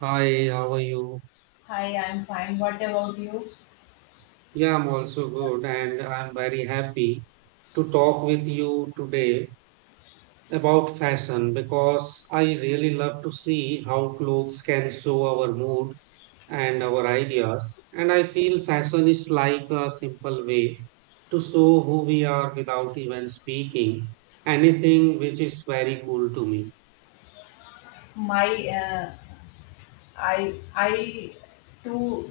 Hi, how are you? Hi, I'm fine. What about you? Yeah, I'm also good, and I'm very happy to talk with you today about fashion because I really love to see how clothes can show our mood and our ideas. And I feel fashion is like a simple way to show who we are without even speaking anything, which is very cool to me. My, uh, I too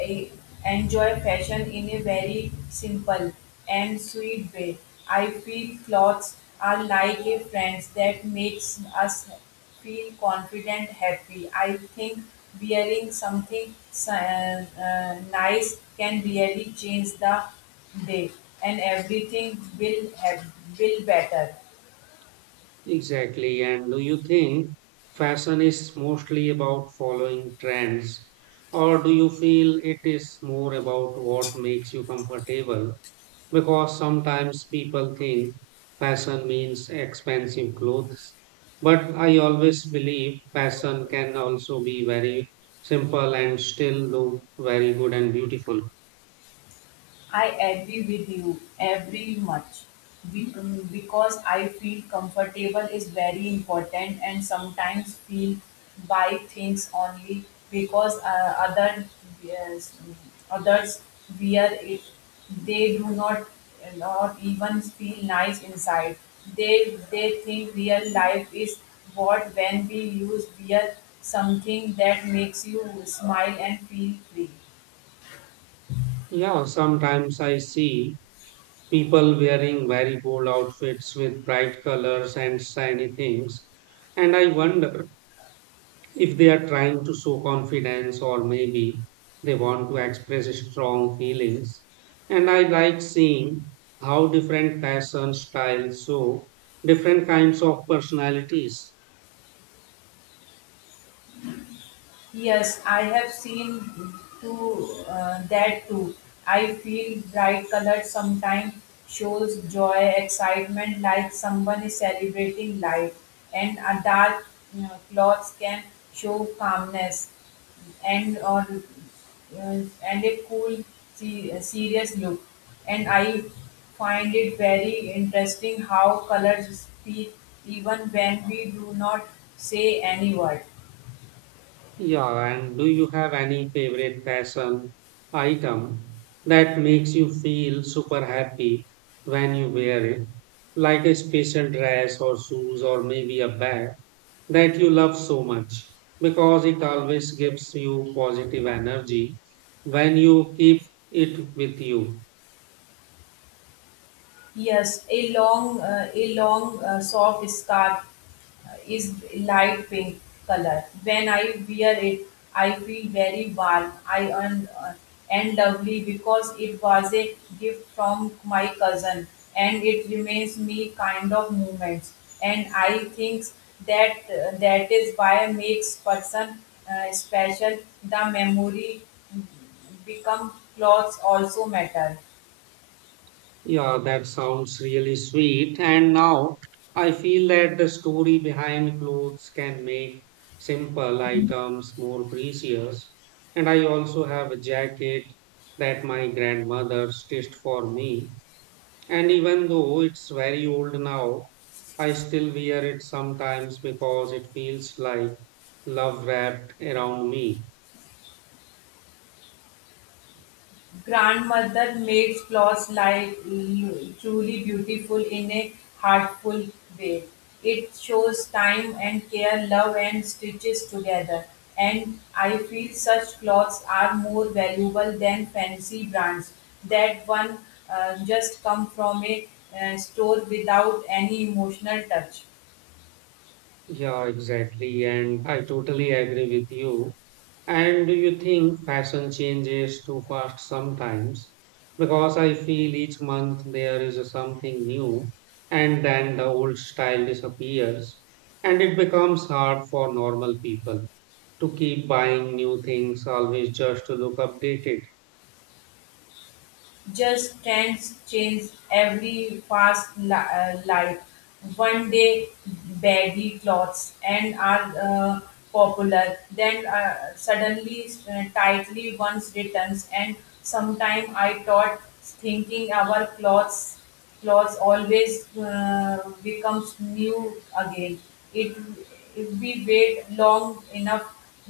eh, enjoy fashion in a very simple and sweet way. I feel clothes are like a friend that makes us feel confident, happy. I think wearing something nice can really change the day, and everything will better. Exactly. And do you think fashion is mostly about following trends, or do you feel it is more about what makes you comfortable? Because sometimes people think fashion means expensive clothes, but I always believe fashion can also be very simple and still look very good and beautiful. I agree with you every much. Because I feel comfortable is very important, and sometimes feel buy things only because other yes, others wear it. They do not even feel nice inside. They think real life is what when we use wear something that makes you smile and feel free. Yeah, sometimes I see people wearing very bold outfits with bright colors and shiny things. And I wonder if they are trying to show confidence or maybe they want to express strong feelings. And I like seeing how different fashion styles show different kinds of personalities. Yes, I have seen to that too. I feel bright color sometimes shows joy, excitement, like someone is celebrating life, and a dark cloth can show calmness, and or and a cool, serious look. And I find it very interesting how colors speak even when we do not say any word. Yeah, and do you have any favorite fashion item that makes you feel super happy when you wear it? Like a special dress or shoes or maybe a bag that you love so much because it always gives you positive energy when you keep it with you. Yes, a long, soft scarf is light pink color. When I wear it, I feel very warm, and lovely, because it was a gift from my cousin, and it reminds me kind of moments. And I think that is why makes person special. The memory become clothes also matter. Yeah, that sounds really sweet. And now I feel that the story behind clothes can make simple items more precious. And I also have a jacket that my grandmother stitched for me. And even though it's very old now, I still wear it sometimes because it feels like love wrapped around me. Grandmother made flowers truly beautiful in a heartful way. It shows time and care, love and stitches together. And I feel such clothes are more valuable than fancy brands that one just come from a store without any emotional touch. Yeah, exactly. And I totally agree with you. And do you think fashion changes too fast sometimes? Because I feel each month there is a something new, and then the old style disappears, and it becomes hard for normal people to keep buying new things always just to look updated. Just trends change every fast life. One day baggy clothes and are popular, then suddenly tightly once returns. And sometime I thought thinking our clothes laws always becomes new again. It If we wait long enough,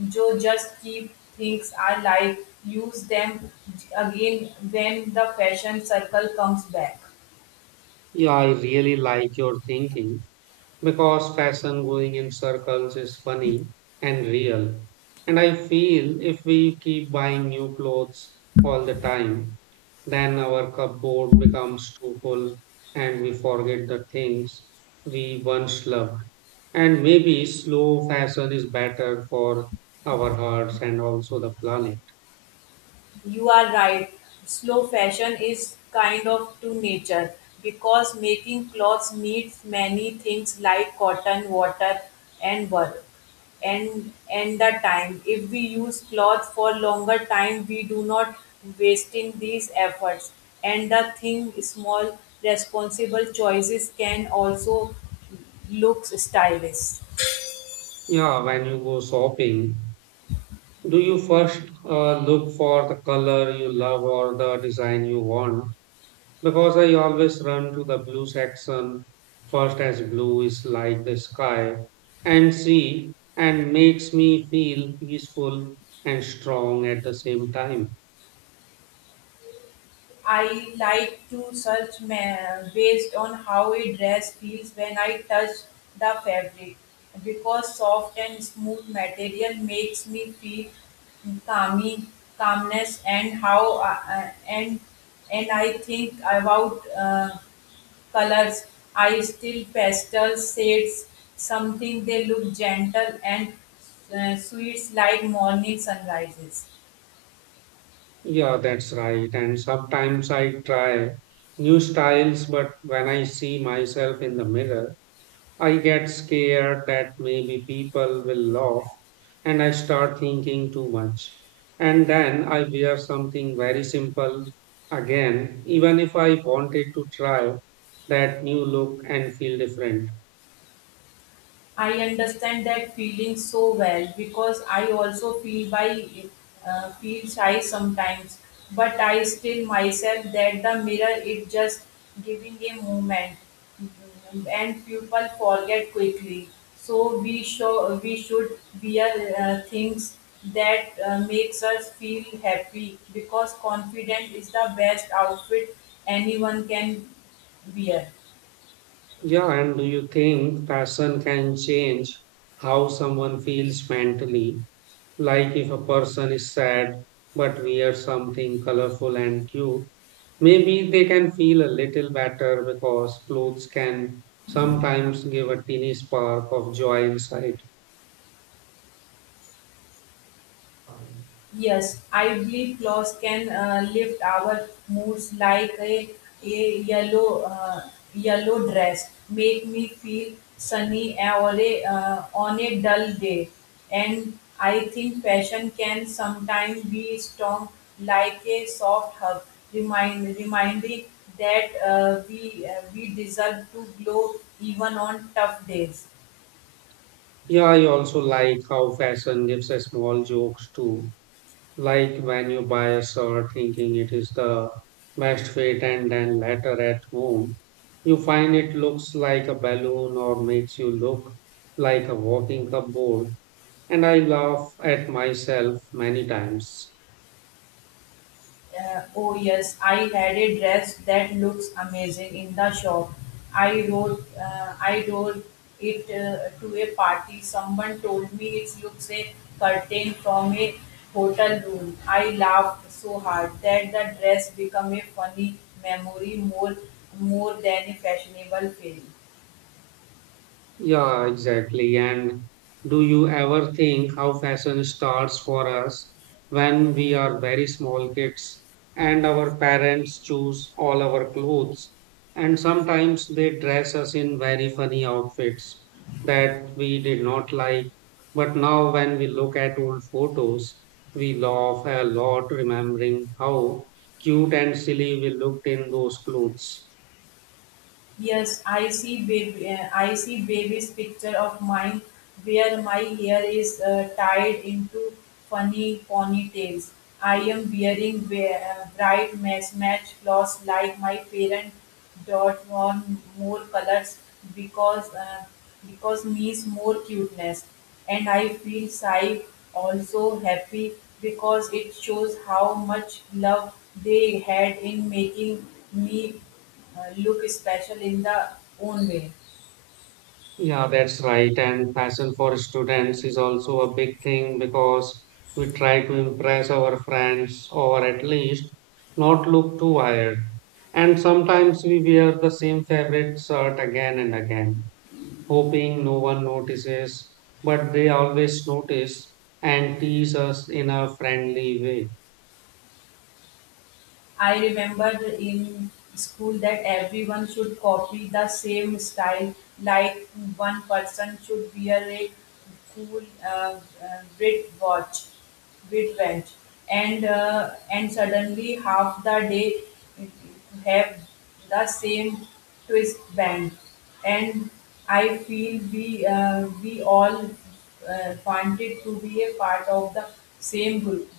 Joe just keep things alive, use them again when the fashion circle comes back. Yeah, I really like your thinking because fashion going in circles is funny and real. And I feel if we keep buying new clothes all the time, then our cupboard becomes too full and we forget the things we once loved. And maybe slow fashion is better for our hearts and also the planet. You are right. Slow fashion is kind of to nature because making clothes needs many things like cotton, water, and work, and the time. If we use cloth for longer time, we do not wasting these efforts. And the thing small responsible choices can also look stylish. Yeah, when you go shopping, do you first look for the color you love or the design you want? Because I always run to the blue section first, as blue is like the sky and sea and makes me feel peaceful and strong at the same time. I like to search based on how a dress feels when I touch the fabric, because soft and smooth material makes me feel calming, calmness, and how and I think about colors. I still pastel shades something they look gentle and sweets like morning sunrises. Yeah, that's right. And sometimes I try new styles, but when I see myself in the mirror, I get scared that maybe people will laugh and I start thinking too much. And then I wear something very simple again, even if I wanted to try that new look and feel different. I understand that feeling so well because I also feel shy sometimes, but I still myself that the mirror is just giving a movement, and people forget quickly. So we should wear things that makes us feel happy, because confident is the best outfit anyone can wear. Yeah, and do you think fashion can change how someone feels mentally? Like if a person is sad but wears something colorful and cute, maybe they can feel a little better because clothes can sometimes give a teeny spark of joy inside. Yes, ivy flowers can lift our moods like a yellow dress, make me feel sunny or on a dull day. And I think fashion can sometimes be strong like a soft hug, reminding that we we deserve to glow even on tough days. Yeah, I also like how fashion gives us small jokes too. Like when you buy a shirt thinking it is the best fit and then later at home, you find it looks like a balloon or makes you look like a walking cupboard. And I laugh at myself many times. Oh, yes, I had a dress that looks amazing in the shop. I wore it to a party. Someone told me it looks a curtain from a hotel room. I laughed so hard that the dress became a funny memory, more than a fashionable film. Yeah, exactly. And do you ever think how fashion starts for us when we are very small kids and our parents choose all our clothes? And sometimes they dress us in very funny outfits that we did not like. But now, when we look at old photos, we laugh a lot remembering how cute and silly we looked in those clothes. Yes, I see baby's picture of mine, where my hair is tied into funny ponytails. I am wearing bright match clothes like my parent. Dot on more colors because uh, because means more cuteness, and I feel shy also happy, because it shows how much love they had in making me look special in the own way. Yeah, that's right. And fashion for students is also a big thing because we try to impress our friends or at least not look too wired. And sometimes we wear the same favorite shirt again and again, hoping no one notices, but they always notice and tease us in a friendly way. I remembered in school that everyone should copy the same style, like one person should wear a cool red watch, red watch, and suddenly half the day have the same twist band, and I feel we all wanted to be a part of the same group.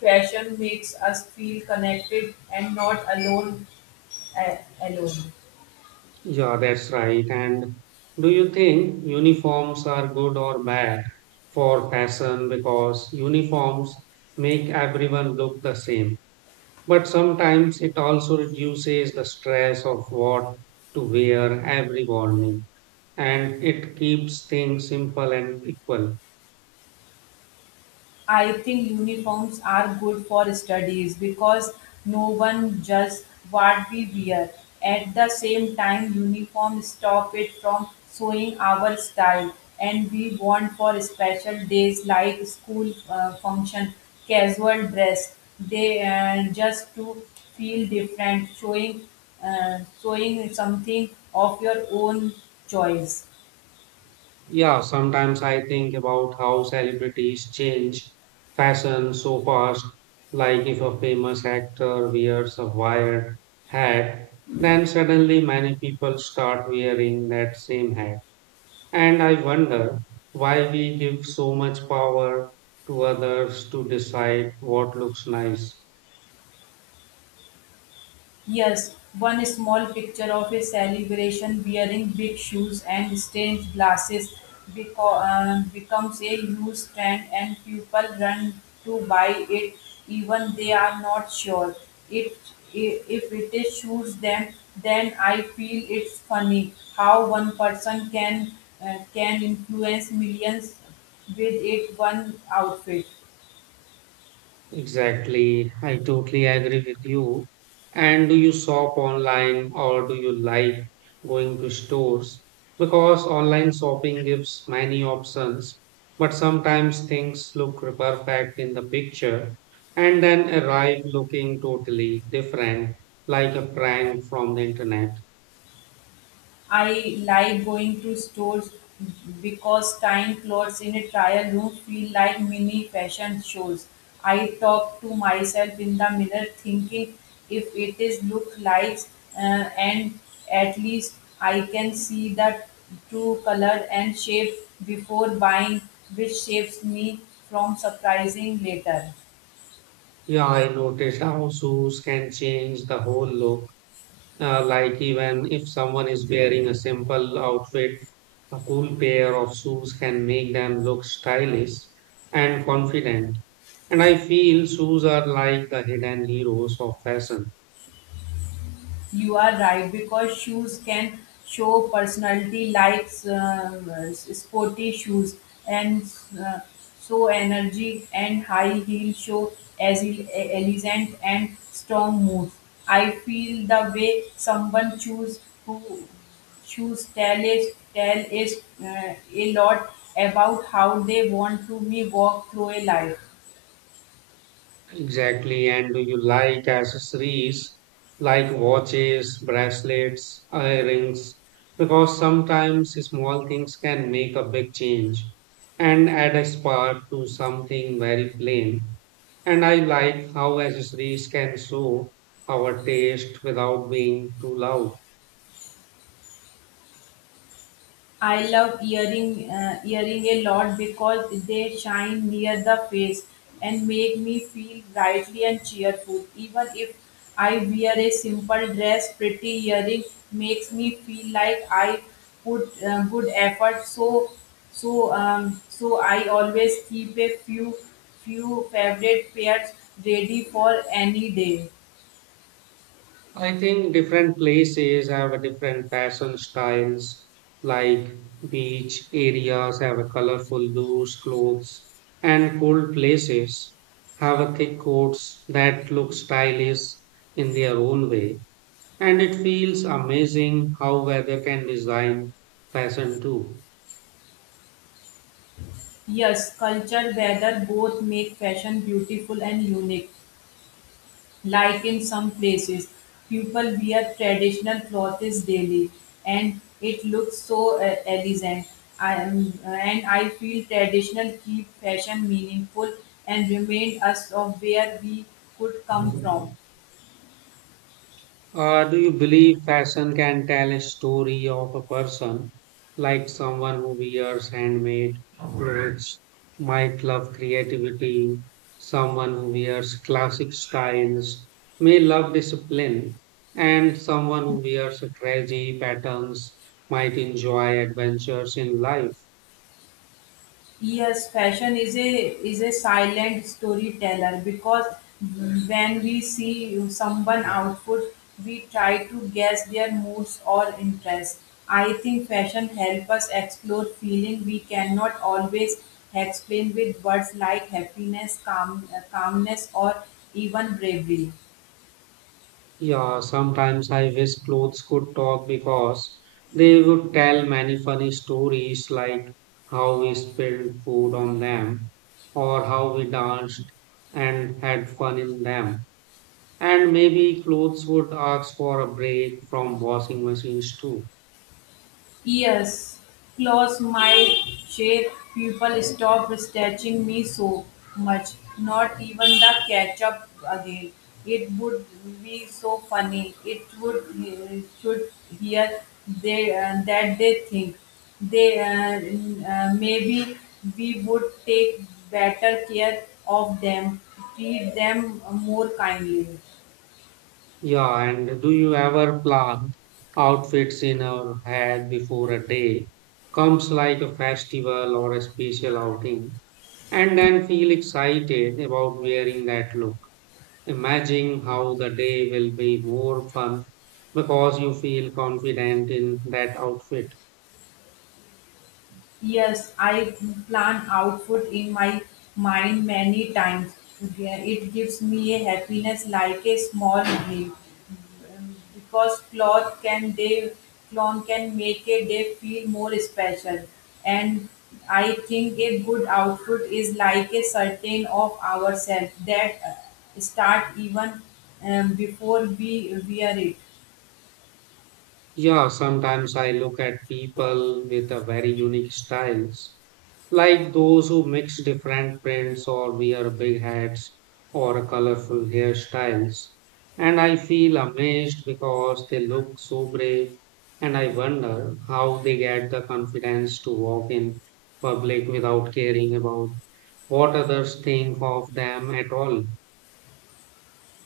Fashion makes us feel connected and not alone. Yeah, that's right. And do you think uniforms are good or bad for fashion? Because uniforms make everyone look the same. But sometimes it also reduces the stress of what to wear every morning. And it keeps things simple and equal. I think uniforms are good for studies because no one judges what we wear. At the same time, uniforms stop it from showing our style, and we want for special days like school function, casual dress. They just to feel different, showing something of your own choice. Yeah, sometimes I think about how celebrities change fashion so fast. Like if a famous actor wears a wired hat, then suddenly many people start wearing that same hat. And I wonder why we give so much power to others to decide what looks nice. Yes, one small picture of a celebration wearing big shoes and strange glasses beco- becomes a huge trend, and people run to buy it, even they are not sure. It, if it is shoes, them, then I feel it's funny how one person can influence millions with it one outfit. Exactly. I totally agree with you. And do you shop online or do you like going to stores? Because online shopping gives many options, but sometimes things look perfect in the picture and then arrive looking totally different, like a prank from the internet. I like going to stores because tying clothes in a trial room feel like mini fashion shows. I talk to myself in the mirror thinking if it is look like uh, and at least I can see the true color and shape before buying, which saves me from surprising later. Yeah, I noticed how shoes can change the whole look. Like even if someone is wearing a simple outfit, a cool pair of shoes can make them look stylish and confident. And I feel shoes are like the hidden heroes of fashion. You are right because shoes can show personality, like sporty shoes and uh, so energy, and high heel show as elegant and strong mood. I feel the way someone choose who choose tell is a lot about how they want to be walk through a life. Exactly. And do you like accessories like watches, bracelets, earrings? Because sometimes small things can make a big change and add a spark to something very plain. And I like how accessories can show our taste without being too loud. I love earring a lot because they shine near the face and make me feel brightly and cheerful. Even if I wear a simple dress, pretty earring makes me feel like I put good effort. So I always keep a few favorite pairs ready for any day. I think different places have a different fashion styles, like beach areas have a colorful loose clothes, and cold places have a thick coats that look stylish in their own way. And it feels amazing how weather can design fashion too. Yes, culture, weather both make fashion beautiful and unique. Like in some places, people wear traditional clothes daily, and it looks so elegant. And I feel traditional keep fashion meaningful and remind us of where we could come from. Do you believe fashion can tell a story of a person, like someone who wears handmade clothes might love creativity, someone who wears classic styles may love discipline, and someone who wears crazy patterns might enjoy adventures in life? Yes, fashion is a silent storyteller because when we see someone outfit, we try to guess their moods or interests. I think fashion helps us explore feeling we cannot always explain with words like happiness, calmness, or even bravery. Yeah, sometimes I wish clothes could talk because they would tell many funny stories like how we spilled food on them or how we danced and had fun in them. And maybe clothes would ask for a break from washing machines too. Yes, claws might shape people stop stretching me so much. Not even the ketchup again. It would be so funny. It would should hear they that they think they maybe we would take better care of them, treat them more kindly. Yeah, and do you ever plan outfits in your head before a day comes like a festival or a special outing? And then feel excited about wearing that look. Imagine how the day will be more fun because you feel confident in that outfit. Yes, I plan outfit in my mind many times. Yeah, it gives me a happiness like a small dream, because cloth can make a day feel more special. And I think a good outfit is like a certain of ourselves that start even before we wear it. Yeah, sometimes I look at people with a very unique styles, like those who mix different prints or wear big hats or colorful hairstyles. And I feel amazed because they look so brave, and I wonder how they get the confidence to walk in public without caring about what others think of them at all.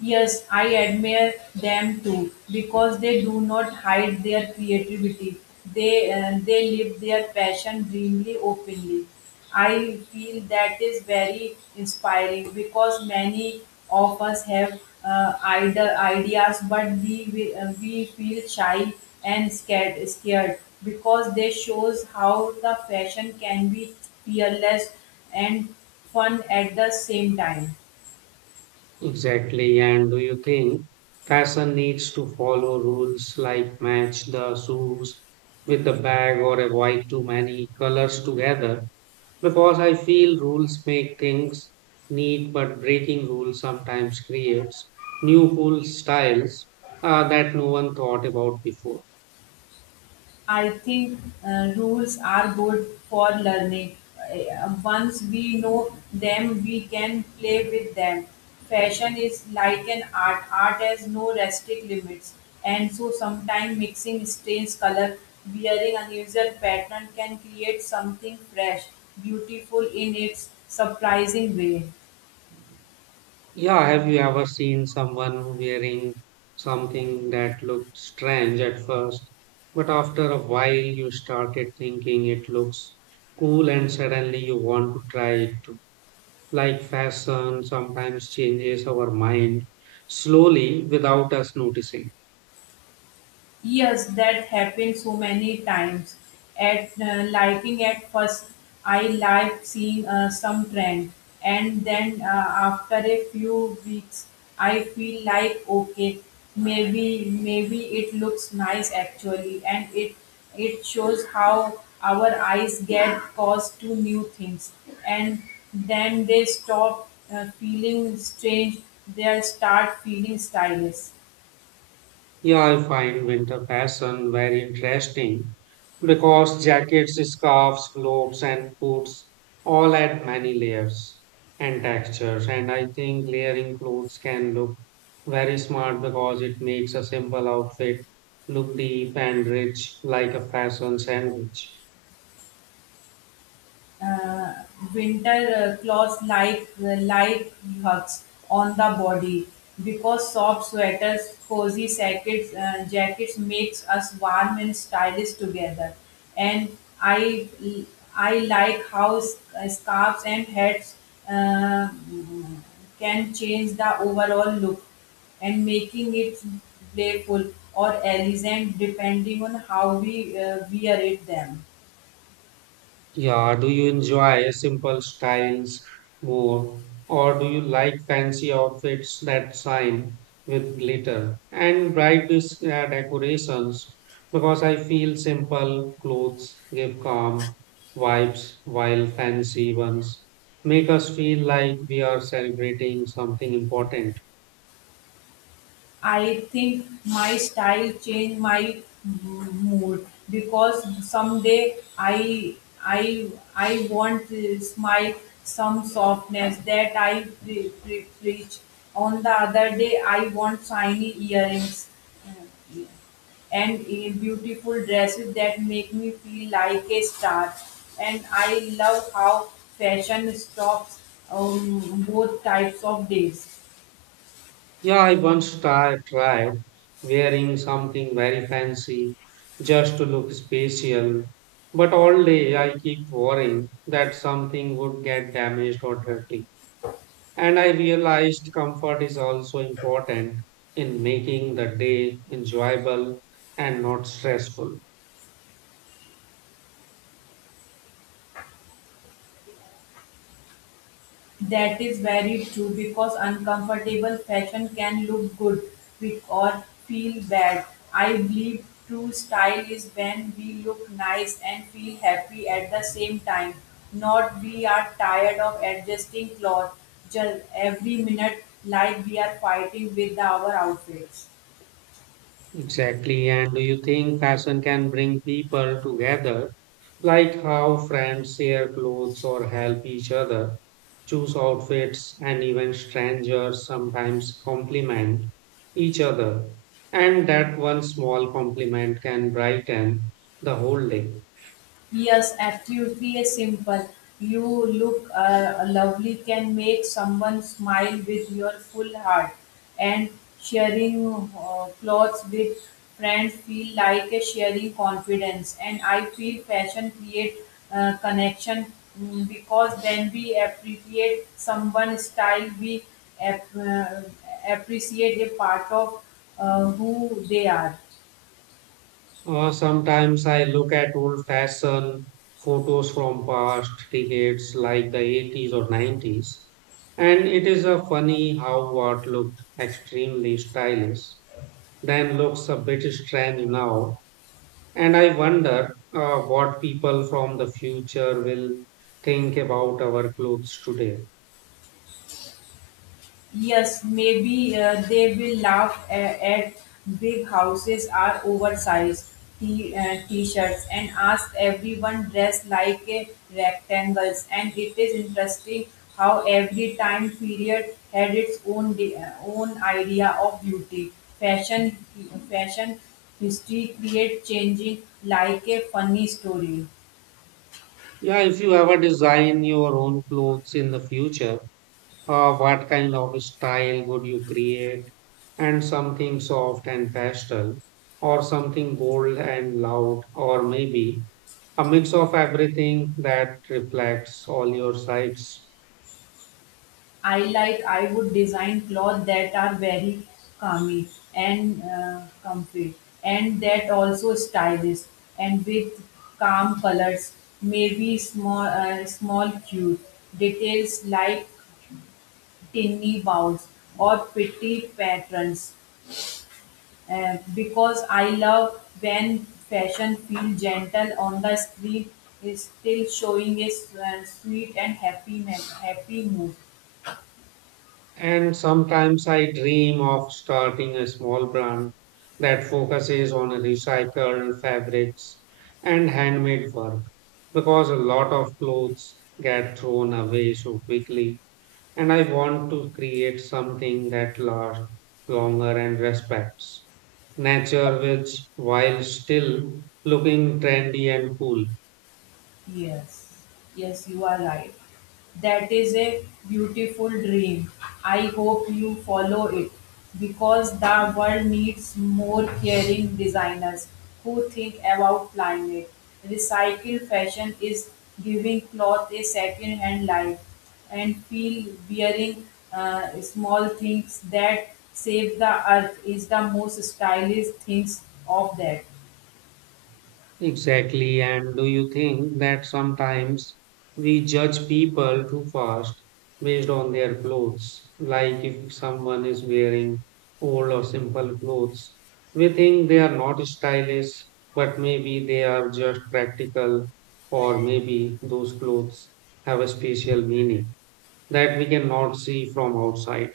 Yes, I admire them too because they do not hide their creativity. They live their passion dreamly openly. I feel that is very inspiring because many of us have ideas, but we feel shy and scared, because they shows how the fashion can be fearless and fun at the same time. Exactly. And do you think fashion needs to follow rules like match the shoes with the bag or avoid too many colors together? Because I feel rules make things neat, but breaking rules sometimes creates new cool styles that no one thought about before. I think rules are good for learning. Once we know them, we can play with them. Fashion is like an art. Art has no restrict limits, and so sometimes mixing strange color, wearing unusual pattern can create something fresh, beautiful in its surprising way. Yeah, have you ever seen someone wearing something that looked strange at first, but after a while you started thinking it looks cool and suddenly you want to try it? Too? Like fashion sometimes changes our mind slowly without us noticing. Yes, that happened so many times. At liking at first, I like seeing some trend, and then after a few weeks, I feel like okay, maybe it looks nice actually, and it shows how our eyes get caused to new things, and then they stop feeling strange. They start feeling stylish. Yeah, I find winter fashion very interesting because jackets, scarves, cloaks, and coats all add many layers and textures. And I think layering clothes can look very smart because it makes a simple outfit look deep and rich like a fashion sandwich. uh, Winter clothes like light hugs on the body, because soft sweaters, cozy jackets makes us warm and stylish together. And I like how scarves and hats uh, can change the overall look and making it playful or elegant, depending on how we wear it them. Yeah, do you enjoy simple styles more, or do you like fancy outfits that shine with glitter and bright decorations? Because I feel simple clothes give calm vibes, while fancy ones make us feel like we are celebrating something important. I think my style change my mood, because someday I I want to smile some softness that I preach. On the other day, I want shiny earrings. Uh, and beautiful dresses that make me feel like a star. And I love how fashion stops both types of days. Yeah, I once tried wearing something very fancy just to look special, but all day I keep worrying that something would get damaged or dirty. And I realized comfort is also important in making the day enjoyable and not stressful. That is very true because uncomfortable fashion can look good or feel bad. I believe true style is when we look nice and feel happy at the same time, not we are tired of adjusting clothes just every minute like we are fighting with our outfits. Exactly. And do you think fashion can bring people together, like how friends share clothes or help each other, choose outfits, and even strangers sometimes compliment each other? And that one small compliment can brighten the whole day. Yes, absolutely is simple. You look lovely can make someone smile with your full heart, and sharing clothes with friends feel like a sharing confidence. And I feel fashion create connection, because when we appreciate someone's style, we ap- uh, appreciate a part of who they are. Sometimes I look at old fashioned photos from past decades like the 80s or 90s, and it is a funny how what looked extremely stylish then looks a bit strange now. And I wonder what people from the future will think about our clothes today. Yes, maybe they will laugh at big houses are oversized t-shirts, and ask everyone dressed like rectangles. And it is interesting how every time period had its own own idea of beauty. Fashion, fashion history create changing like a funny story. Yeah, if you ever design your own clothes in the future, what kind of style would you create? And something soft and pastel, or something bold and loud, or maybe a mix of everything that reflects all your sides. I would design clothes that are very calming and comfy, and that also stylish, and with calm colors, maybe small cute details like tiny bows or pretty patterns, because I love when fashion feels gentle on the screen, is still showing a sweet and happy mood. And sometimes I dream of starting a small brand that focuses on recycled fabrics and handmade work because a lot of clothes get thrown away so quickly. And I want to create something that lasts longer and respects nature, which while still looking trendy and cool. Yes, yes, you are right. That is a beautiful dream. I hope you follow it because the world needs more caring designers who think about climate. Recycled fashion is giving cloth a second hand life, and feel wearing small things that save the earth is the most stylish things of that. Exactly. And do you think that sometimes we judge people too fast based on their clothes? Like if someone is wearing old or simple clothes, we think they are not stylish, but maybe they are just practical, or maybe those clothes have a special meaning that we cannot see from outside.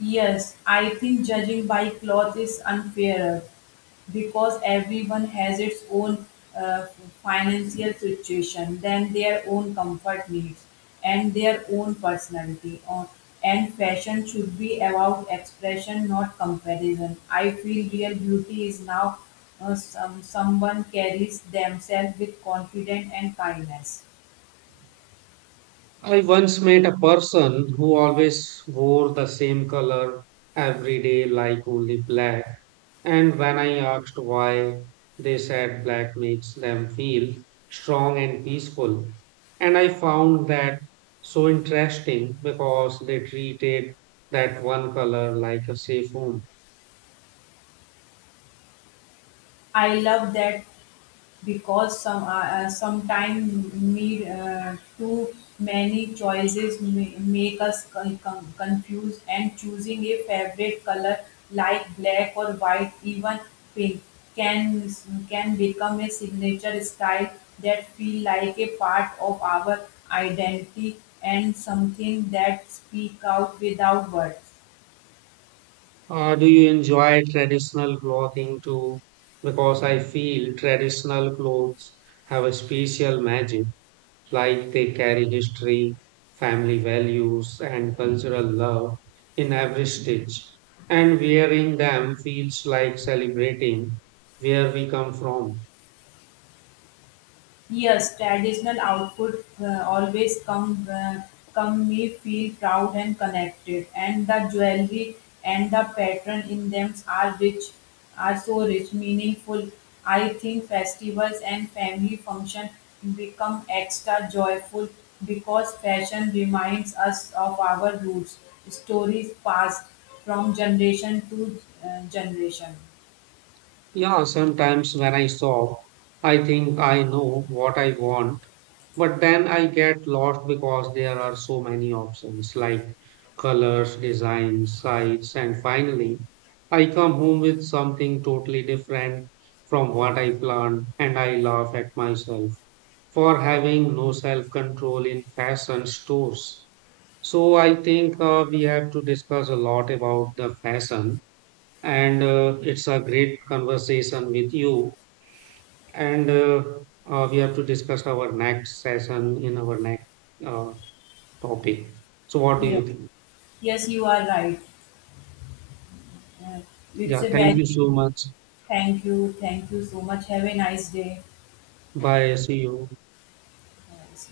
Yes, I think judging by cloth is unfairer because everyone has its own uh, financial situation, then their own comfort needs, and their own personality. Or, and fashion should be about expression, not comparison. I feel real beauty is now someone carries themselves with confidence and kindness. I once met a person who always wore the same color every day, like only black. And when I asked why, they said black makes them feel strong and peaceful. And I found that so interesting because they treated that one color like a safe home. I love that because sometimes need too many choices make us confused, and choosing a favorite color like black or white even pink can can become a signature style that feel like a part of our identity, and something that speak out without words. Do you enjoy traditional clothing too? Because I feel traditional clothes have a special magic, like they carry history, family values, and cultural love in every stitch. And wearing them feels like celebrating where we come from. Yes, traditional output always come me feel proud and connected, and the jewelry and the pattern in them are so rich, meaningful. I think festivals and family function become extra joyful because fashion reminds us of our roots, stories passed from generation to generation. Yeah, sometimes when I shop, I think I know what I want, but then I get lost because there are so many options like colors, designs, sites, and finally I come home with something totally different from what I planned and I laugh at myself for having no self control in fashion stores. So I think we have to discuss a lot about the fashion and it's a great conversation with you. And We have to discuss our next session in our next uh, topic. So, what do Yes, you think? yes, you are right. Uh, it's Yeah, a thank very. you so much. Thank you. Thank you so much. Have a nice day. Bye. See you. Yes.